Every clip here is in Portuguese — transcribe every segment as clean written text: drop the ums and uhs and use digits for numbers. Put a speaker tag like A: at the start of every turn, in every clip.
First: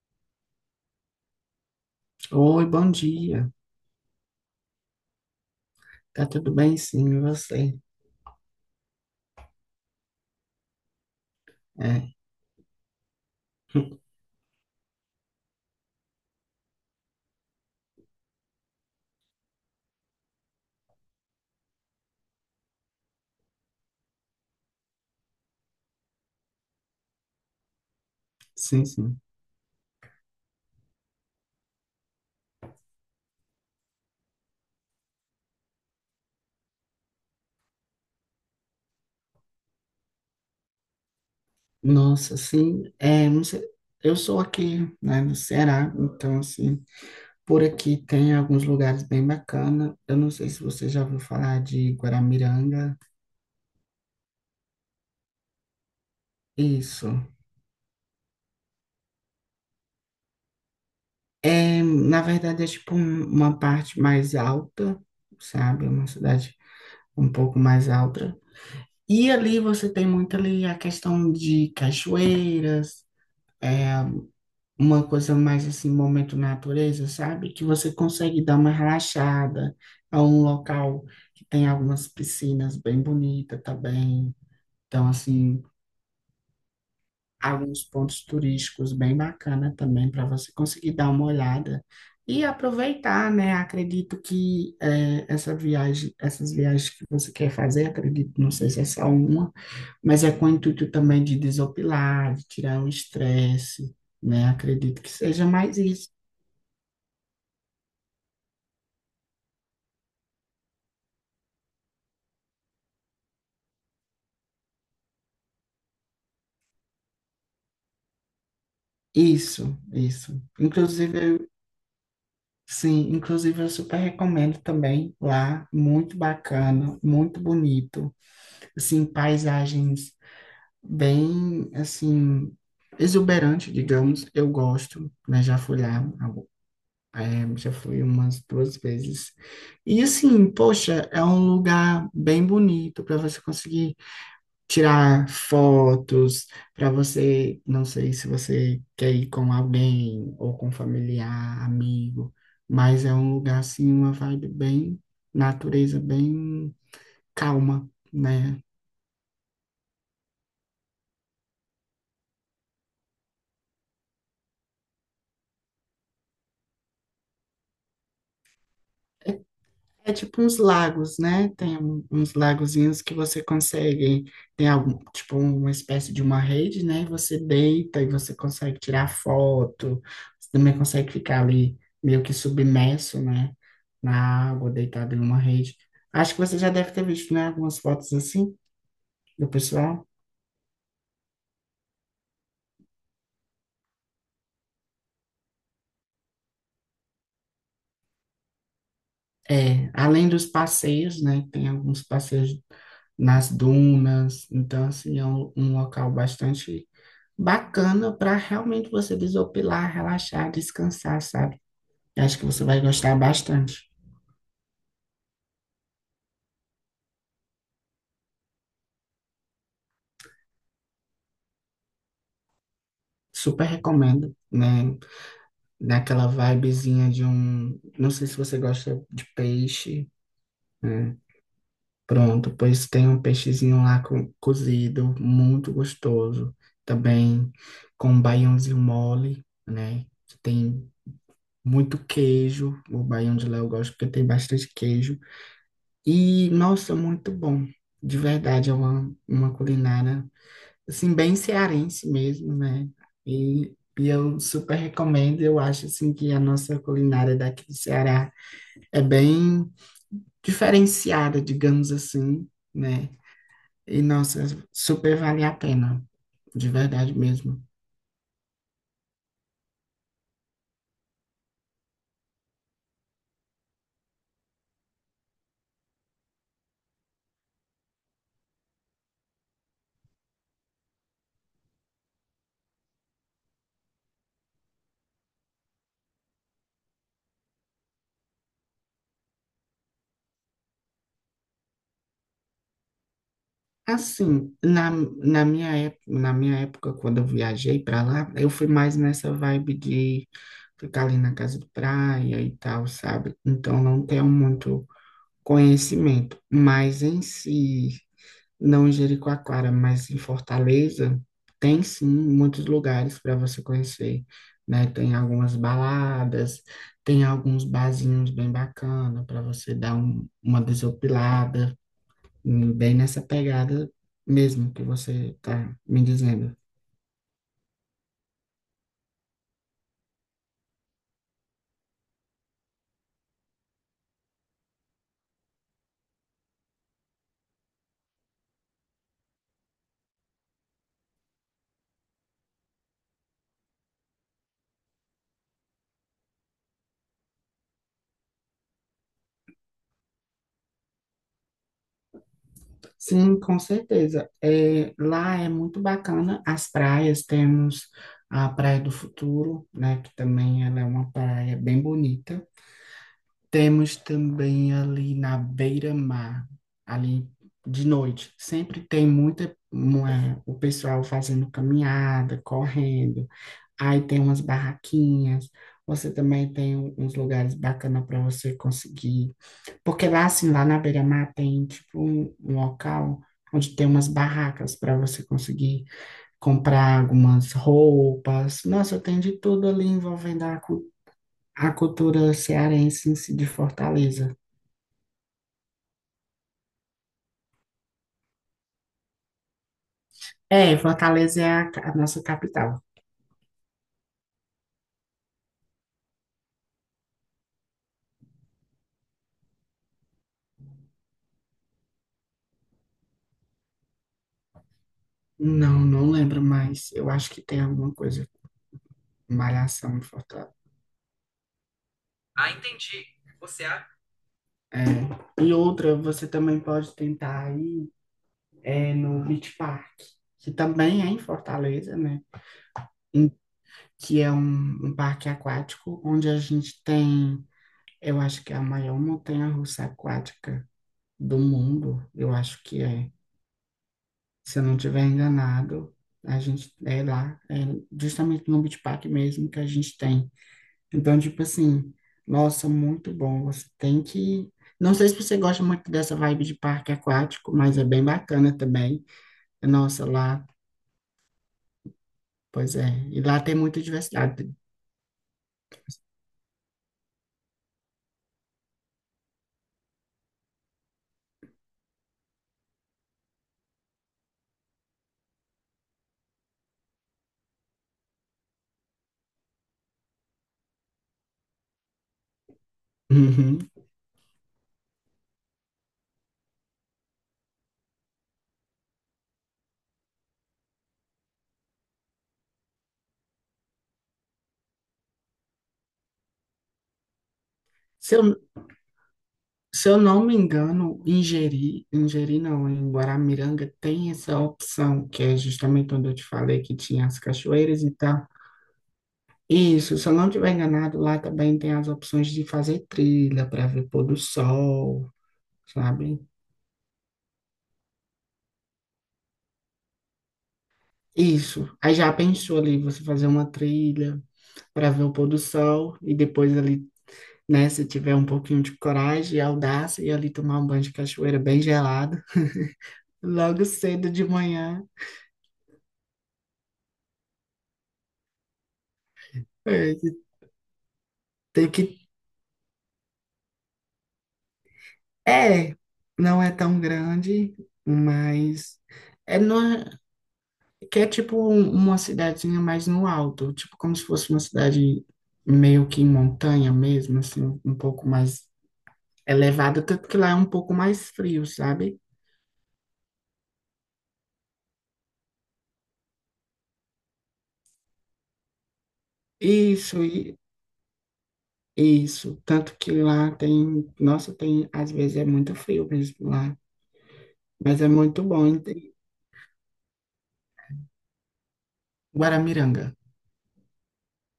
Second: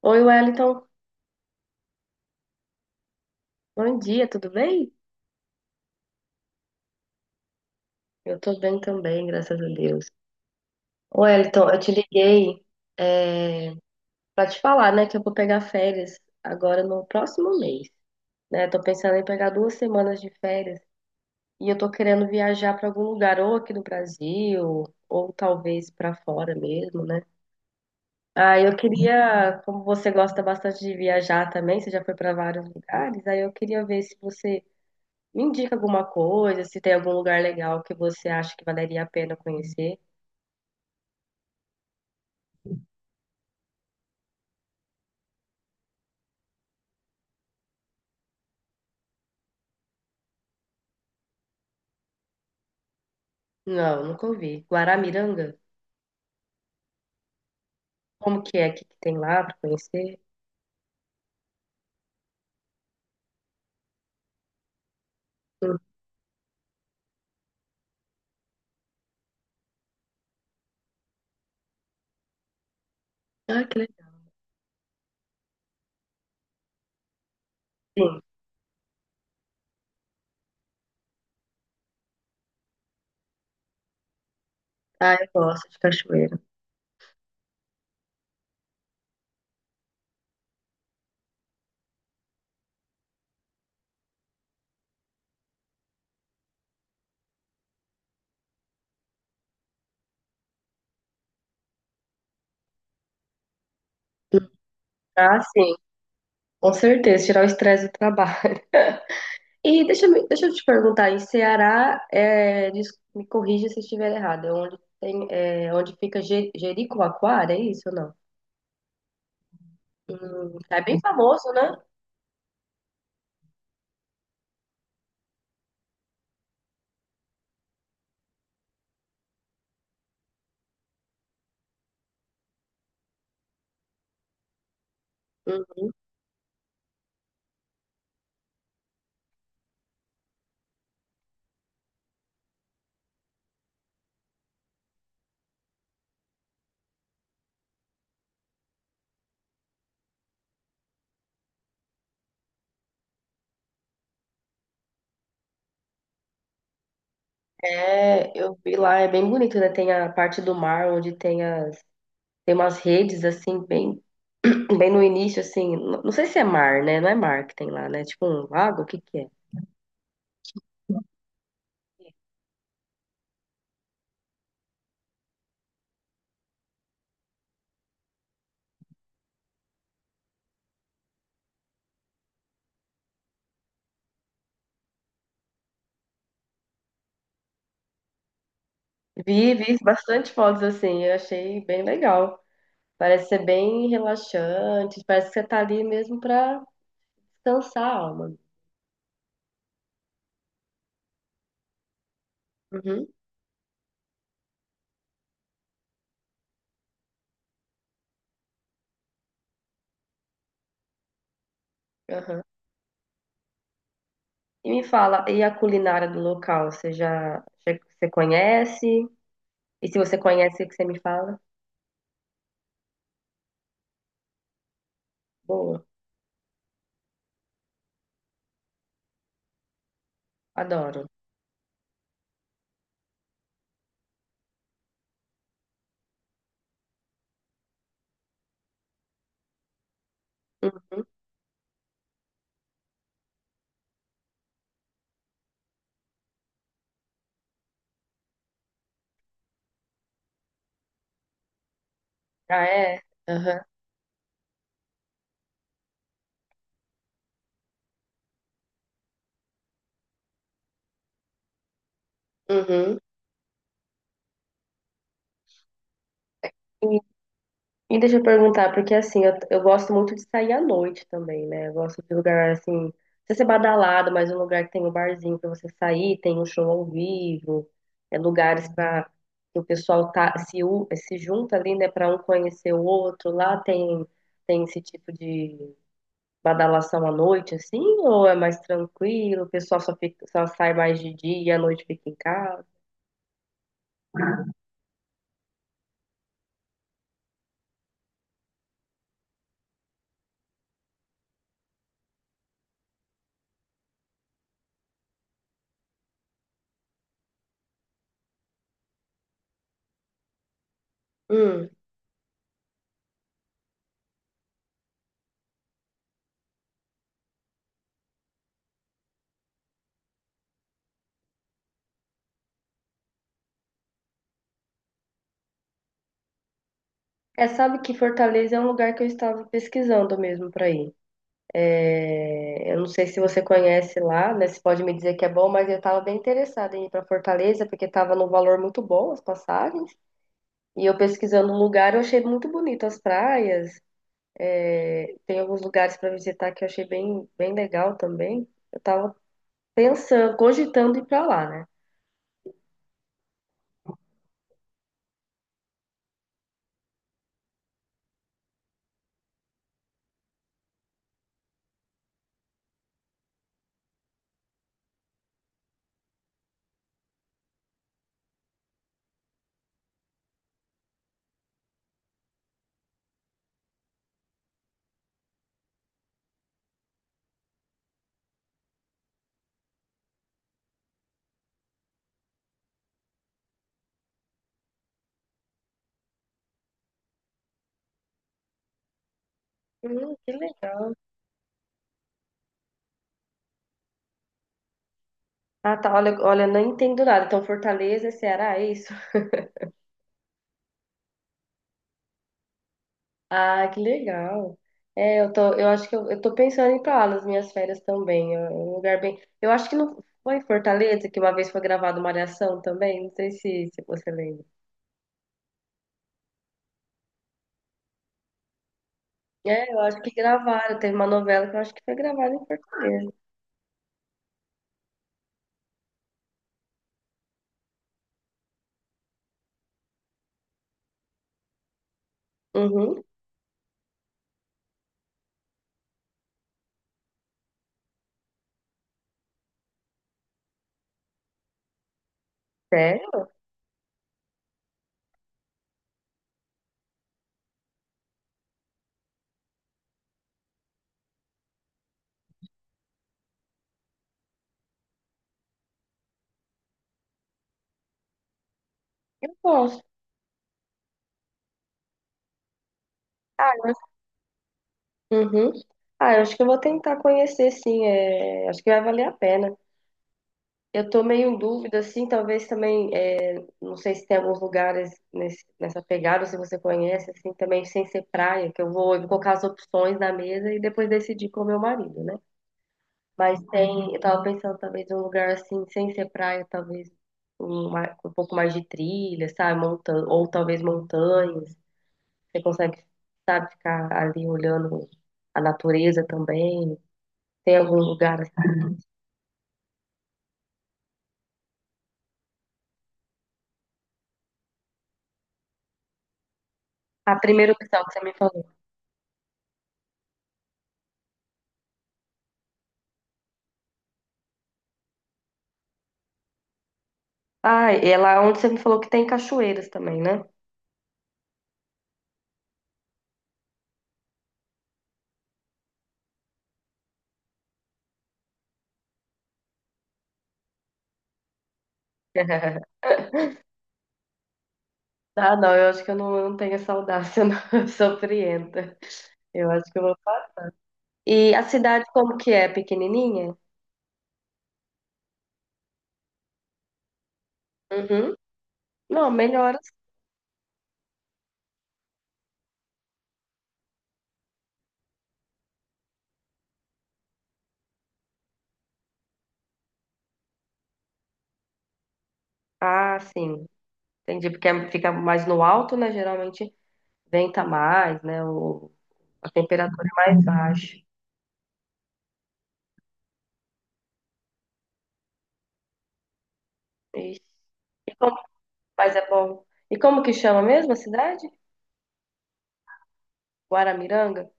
A: Oi, Wellington.
B: Oi, bom dia.
A: Bom dia, tudo bem?
B: Tá tudo bem, sim, e você?
A: Eu tô bem também, graças a Deus. Ô, Wellington, eu te
B: É.
A: liguei é, pra te falar, né, que eu vou pegar férias agora no próximo mês, né? Tô pensando em pegar duas semanas de férias e eu tô querendo viajar pra algum lugar, ou aqui no Brasil, ou talvez pra fora mesmo, né? Ah, eu
B: Sim, sim.
A: queria, como você gosta bastante de viajar também, você já foi pra vários lugares, aí eu queria ver se você me indica alguma coisa, se tem algum lugar legal que você acha que valeria a pena conhecer.
B: Nossa, assim, é, não sei, eu sou aqui, né, no Ceará, então, assim, por aqui tem alguns lugares bem bacanas. Eu não sei se você já ouviu falar de Guaramiranga.
A: Não, nunca ouvi. Guaramiranga?
B: Isso.
A: Como que é? O que que tem lá para conhecer?
B: É, na verdade, é tipo uma parte mais alta,
A: Hum.
B: sabe? É uma cidade um pouco mais alta. E ali você tem muito ali a questão de cachoeiras,
A: Ah, que
B: é
A: legal.
B: uma coisa mais assim, momento natureza, sabe? Que você
A: Sim.
B: consegue dar uma relaxada. É um local que tem algumas piscinas bem bonitas também. Então,
A: Ah, eu
B: assim,
A: gosto de cachoeira.
B: alguns pontos turísticos bem bacana também para você conseguir dar uma olhada e aproveitar, né? Acredito que essa viagem, essas viagens que você quer fazer, acredito, não sei se é só uma, mas é com o intuito também de desopilar, de tirar o estresse, né? Acredito que
A: Ah,
B: seja
A: sim.
B: mais isso.
A: Com certeza, tirar o estresse do trabalho. E deixa, deixa eu te perguntar, em Ceará, é, me corrija se estiver errado, é onde tem, é, onde fica Jericoacoara, é isso ou não?
B: Isso, isso.
A: É bem
B: Inclusive,
A: famoso, né?
B: sim, inclusive eu super recomendo também lá, muito bacana, muito bonito, assim, paisagens bem, assim, exuberante, digamos. Eu gosto, né? Já fui
A: Uhum.
B: lá, já fui umas duas vezes. E, assim, poxa, é um lugar bem bonito para você conseguir tirar fotos, para você, não sei se você quer ir com alguém ou com familiar, amigo, mas é um lugar, assim, uma vibe bem natureza, bem calma.
A: É, eu
B: Né?
A: vi lá, é bem bonito, né? Tem a parte do mar onde tem as, tem umas redes assim bem bem no início assim, não sei se é mar, né? Não é mar que tem lá, né? Tipo um lago, o que que é?
B: É tipo uns lagos, né? Tem uns lagozinhos que você consegue, tem algum, tipo uma espécie de uma rede, né? E você deita e você consegue tirar foto, você também consegue ficar ali meio que submerso, né? Na água, deitado em uma rede. Acho que você já deve ter visto, né? Algumas fotos assim do
A: Vi, vi
B: pessoal.
A: bastante fotos assim, eu achei bem legal. Parece ser bem relaxante, parece que você tá ali mesmo pra descansar a alma.
B: É, além dos passeios, né? Tem alguns passeios
A: Uhum,
B: nas dunas, então assim é um local bastante bacana para realmente você desopilar, relaxar, descansar, sabe? Eu acho
A: aham.
B: que você vai gostar bastante.
A: E me fala, e a culinária do local, você conhece? E se você conhece, o que você me fala?
B: Super recomendo, né?
A: Boa,
B: Naquela vibezinha de um. Não sei se você gosta de peixe,
A: adoro.
B: né? Pronto, pois tem um peixezinho lá cozido, muito gostoso. Também com um baiãozinho mole, né? Que tem
A: Uhum.
B: muito queijo. O baião de Léo eu gosto porque tem bastante queijo. E, nossa, muito bom. De verdade, é uma culinária, assim, bem cearense mesmo,
A: Ah,
B: né?
A: é? Aham.
B: E, e eu super recomendo. Eu acho, assim, que a nossa culinária daqui do Ceará é bem diferenciada, digamos assim,
A: Uhum.
B: né? E, nossa, super vale a pena. De
A: E,
B: verdade mesmo.
A: e deixa eu perguntar, porque assim, eu gosto muito de sair à noite também, né? Eu gosto de lugar assim, não precisa ser badalado, mas um lugar que tem um barzinho pra você sair, tem um show ao vivo, é lugares pra que o pessoal tá, se, se junta ali, né, pra um conhecer o outro. Tem esse tipo de badalação à noite, assim, ou é mais tranquilo, o pessoal só fica, só sai mais de dia e à noite fica em casa?
B: Assim, na minha, na minha época, quando eu viajei para lá, eu fui mais nessa vibe de ficar ali na casa de praia e tal, sabe? Então não tenho muito conhecimento, mas em si, não em Jericoacoara, mas em Fortaleza, tem sim muitos lugares para você conhecer, né? Tem algumas baladas, tem alguns barzinhos bem bacana para você dar uma desopilada bem nessa pegada mesmo que você está me dizendo.
A: É, sabe que Fortaleza é um lugar que eu estava pesquisando mesmo para ir. É, eu não sei se você conhece lá, né? Você pode me dizer que é bom, mas eu estava bem interessada em ir para Fortaleza porque estava num valor muito bom as passagens. E eu pesquisando o lugar, eu achei muito bonito as praias. É, tem alguns lugares para visitar que eu achei bem, bem legal também. Eu estava pensando, cogitando ir para lá, né?
B: Sim, com certeza. É, lá é muito bacana as praias, temos a Praia do Futuro, né, que também ela é uma praia bem bonita. Temos também ali na beira-mar, ali de noite, sempre tem o pessoal fazendo caminhada, correndo. Aí tem umas barraquinhas, você também tem uns lugares bacanas para você conseguir. Porque lá, assim, lá na beira-mar tem, tipo, um local onde tem umas barracas para você conseguir comprar algumas roupas. Nossa, tem de tudo ali
A: Que
B: envolvendo
A: legal.
B: a cultura cearense em si de Fortaleza.
A: Ah, tá. Olha, olha, não entendo nada. Então, Fortaleza, Ceará, é isso?
B: É, Fortaleza é a nossa capital.
A: Ah, que legal. É, eu acho que eu tô pensando em ir pra lá nas minhas férias também. É um lugar bem. Eu acho que não foi em Fortaleza que uma vez foi gravada uma Malhação também. Não sei se você lembra.
B: Não, não lembro mais. Eu acho que tem alguma coisa,
A: É, eu
B: malhação
A: acho
B: em
A: que
B: Fortaleza.
A: gravaram. Teve uma novela que eu acho que foi gravada em
B: Ah, entendi.
A: Fortaleza.
B: Você acha? É. E outra, você também pode tentar ir no Beach Park, que também é em Fortaleza, né?
A: Uhum.
B: em- que é um, um parque aquático, onde a gente tem, eu acho que é a maior montanha-russa aquática do mundo, eu acho que é.
A: Sério?
B: Se eu não estiver enganado, a gente é lá, é justamente no Beach Park mesmo que a gente tem. Então, tipo assim, nossa, muito bom. Você tem que. Não sei se você gosta muito dessa vibe de parque aquático, mas é bem bacana também.
A: Eu gosto.
B: Nossa, lá, pois é. E lá tem
A: Ah,
B: muita diversidade.
A: uhum. Ah, eu acho que eu vou tentar conhecer, sim. É, acho que vai valer a pena. Eu tô meio em dúvida, assim, talvez também. Não sei se tem alguns lugares nessa pegada, se você conhece, assim, também sem ser praia, que eu vou colocar as opções na mesa e depois decidir com o meu marido, né? Mas
B: Uhum.
A: tem, eu tava pensando talvez um lugar assim, sem ser praia, talvez um pouco mais de trilha, sabe? Montan, ou talvez montanhas. Você consegue, sabe, ficar ali olhando a natureza também. Tem algum
B: Se
A: lugar
B: eu
A: assim.
B: Se eu não me engano, em Jeri não, em Guaramiranga tem essa opção, que é justamente onde eu te falei que tinha
A: A
B: as
A: primeira
B: cachoeiras
A: opção
B: e
A: que você me
B: tal.
A: falou.
B: Isso, se eu não estiver enganado, lá também tem as opções de fazer trilha para ver pôr do sol, sabe?
A: Ah, e é lá onde você me falou que tem cachoeiras também, né?
B: Isso. Aí já pensou ali você fazer uma trilha para ver o pôr do sol e depois ali, né, se tiver um pouquinho de coragem e audácia e ali tomar um banho de cachoeira bem gelado, logo cedo de manhã.
A: Ah, não, eu acho que eu não tenho essa audácia, não. Eu sou frienta. Eu acho que eu
B: É,
A: vou. E a
B: tem
A: cidade
B: que.
A: como que é? Pequenininha?
B: É, não é tão grande,
A: Uhum.
B: mas
A: Não,
B: é
A: melhor assim.
B: numa, que é tipo uma cidadezinha mais no alto, tipo como se fosse uma cidade meio que em montanha mesmo, assim, um pouco mais elevada, tanto que lá é um pouco mais frio, sabe?
A: Ah, sim. Entendi, porque fica mais no alto, né? Geralmente venta mais, né? O, a temperatura
B: Isso,
A: é mais
B: e-
A: baixa.
B: isso, tanto que lá tem, nossa, tem, às vezes é muito frio mesmo lá,
A: Ixi.
B: mas é
A: E como...
B: muito bom, hein? Tem
A: Mas é bom. E como que chama mesmo a cidade?
B: Guaramiranga.
A: Guaramiranga?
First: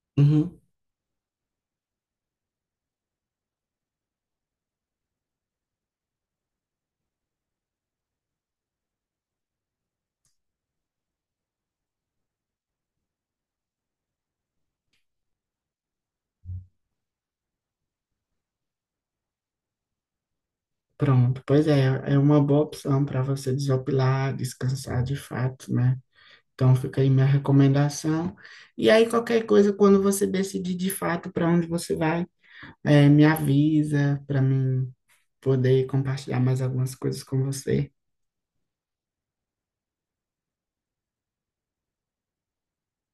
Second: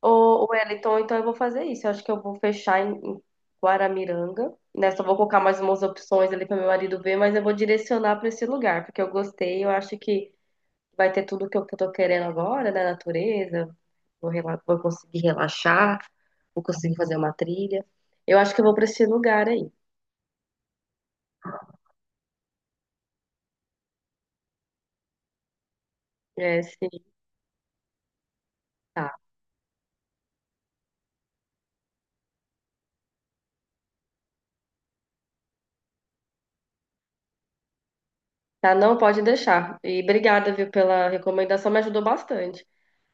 A: Ô, Wellington, então eu vou fazer isso. Eu acho que eu vou fechar em Guaramiranga, né? Só vou colocar mais umas opções ali para meu marido ver, mas eu vou direcionar para esse lugar, porque eu gostei. Eu acho que vai ter tudo que que eu tô querendo agora, né? Natureza, vou conseguir relaxar, vou conseguir fazer uma trilha. Eu acho que eu vou para esse lugar aí.
B: Pronto, pois é, é uma boa opção para você desopilar, descansar de fato, né?
A: É,
B: Então
A: sim,
B: fica aí minha recomendação. E aí
A: tá.
B: qualquer coisa, quando você decidir de fato para onde você vai, me avisa para mim poder compartilhar mais algumas coisas com você.
A: Tá, não pode deixar. E obrigada, viu, pela recomendação, me ajudou bastante.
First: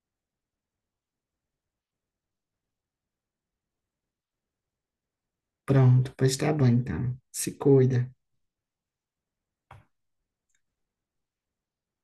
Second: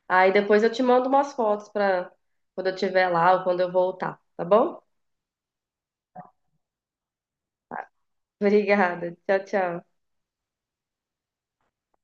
A: Aí depois eu te mando umas fotos para quando eu estiver lá ou quando eu voltar, tá bom?
B: Pronto, pois tá bom então. Se cuida.
A: Obrigada. Tchau, tchau.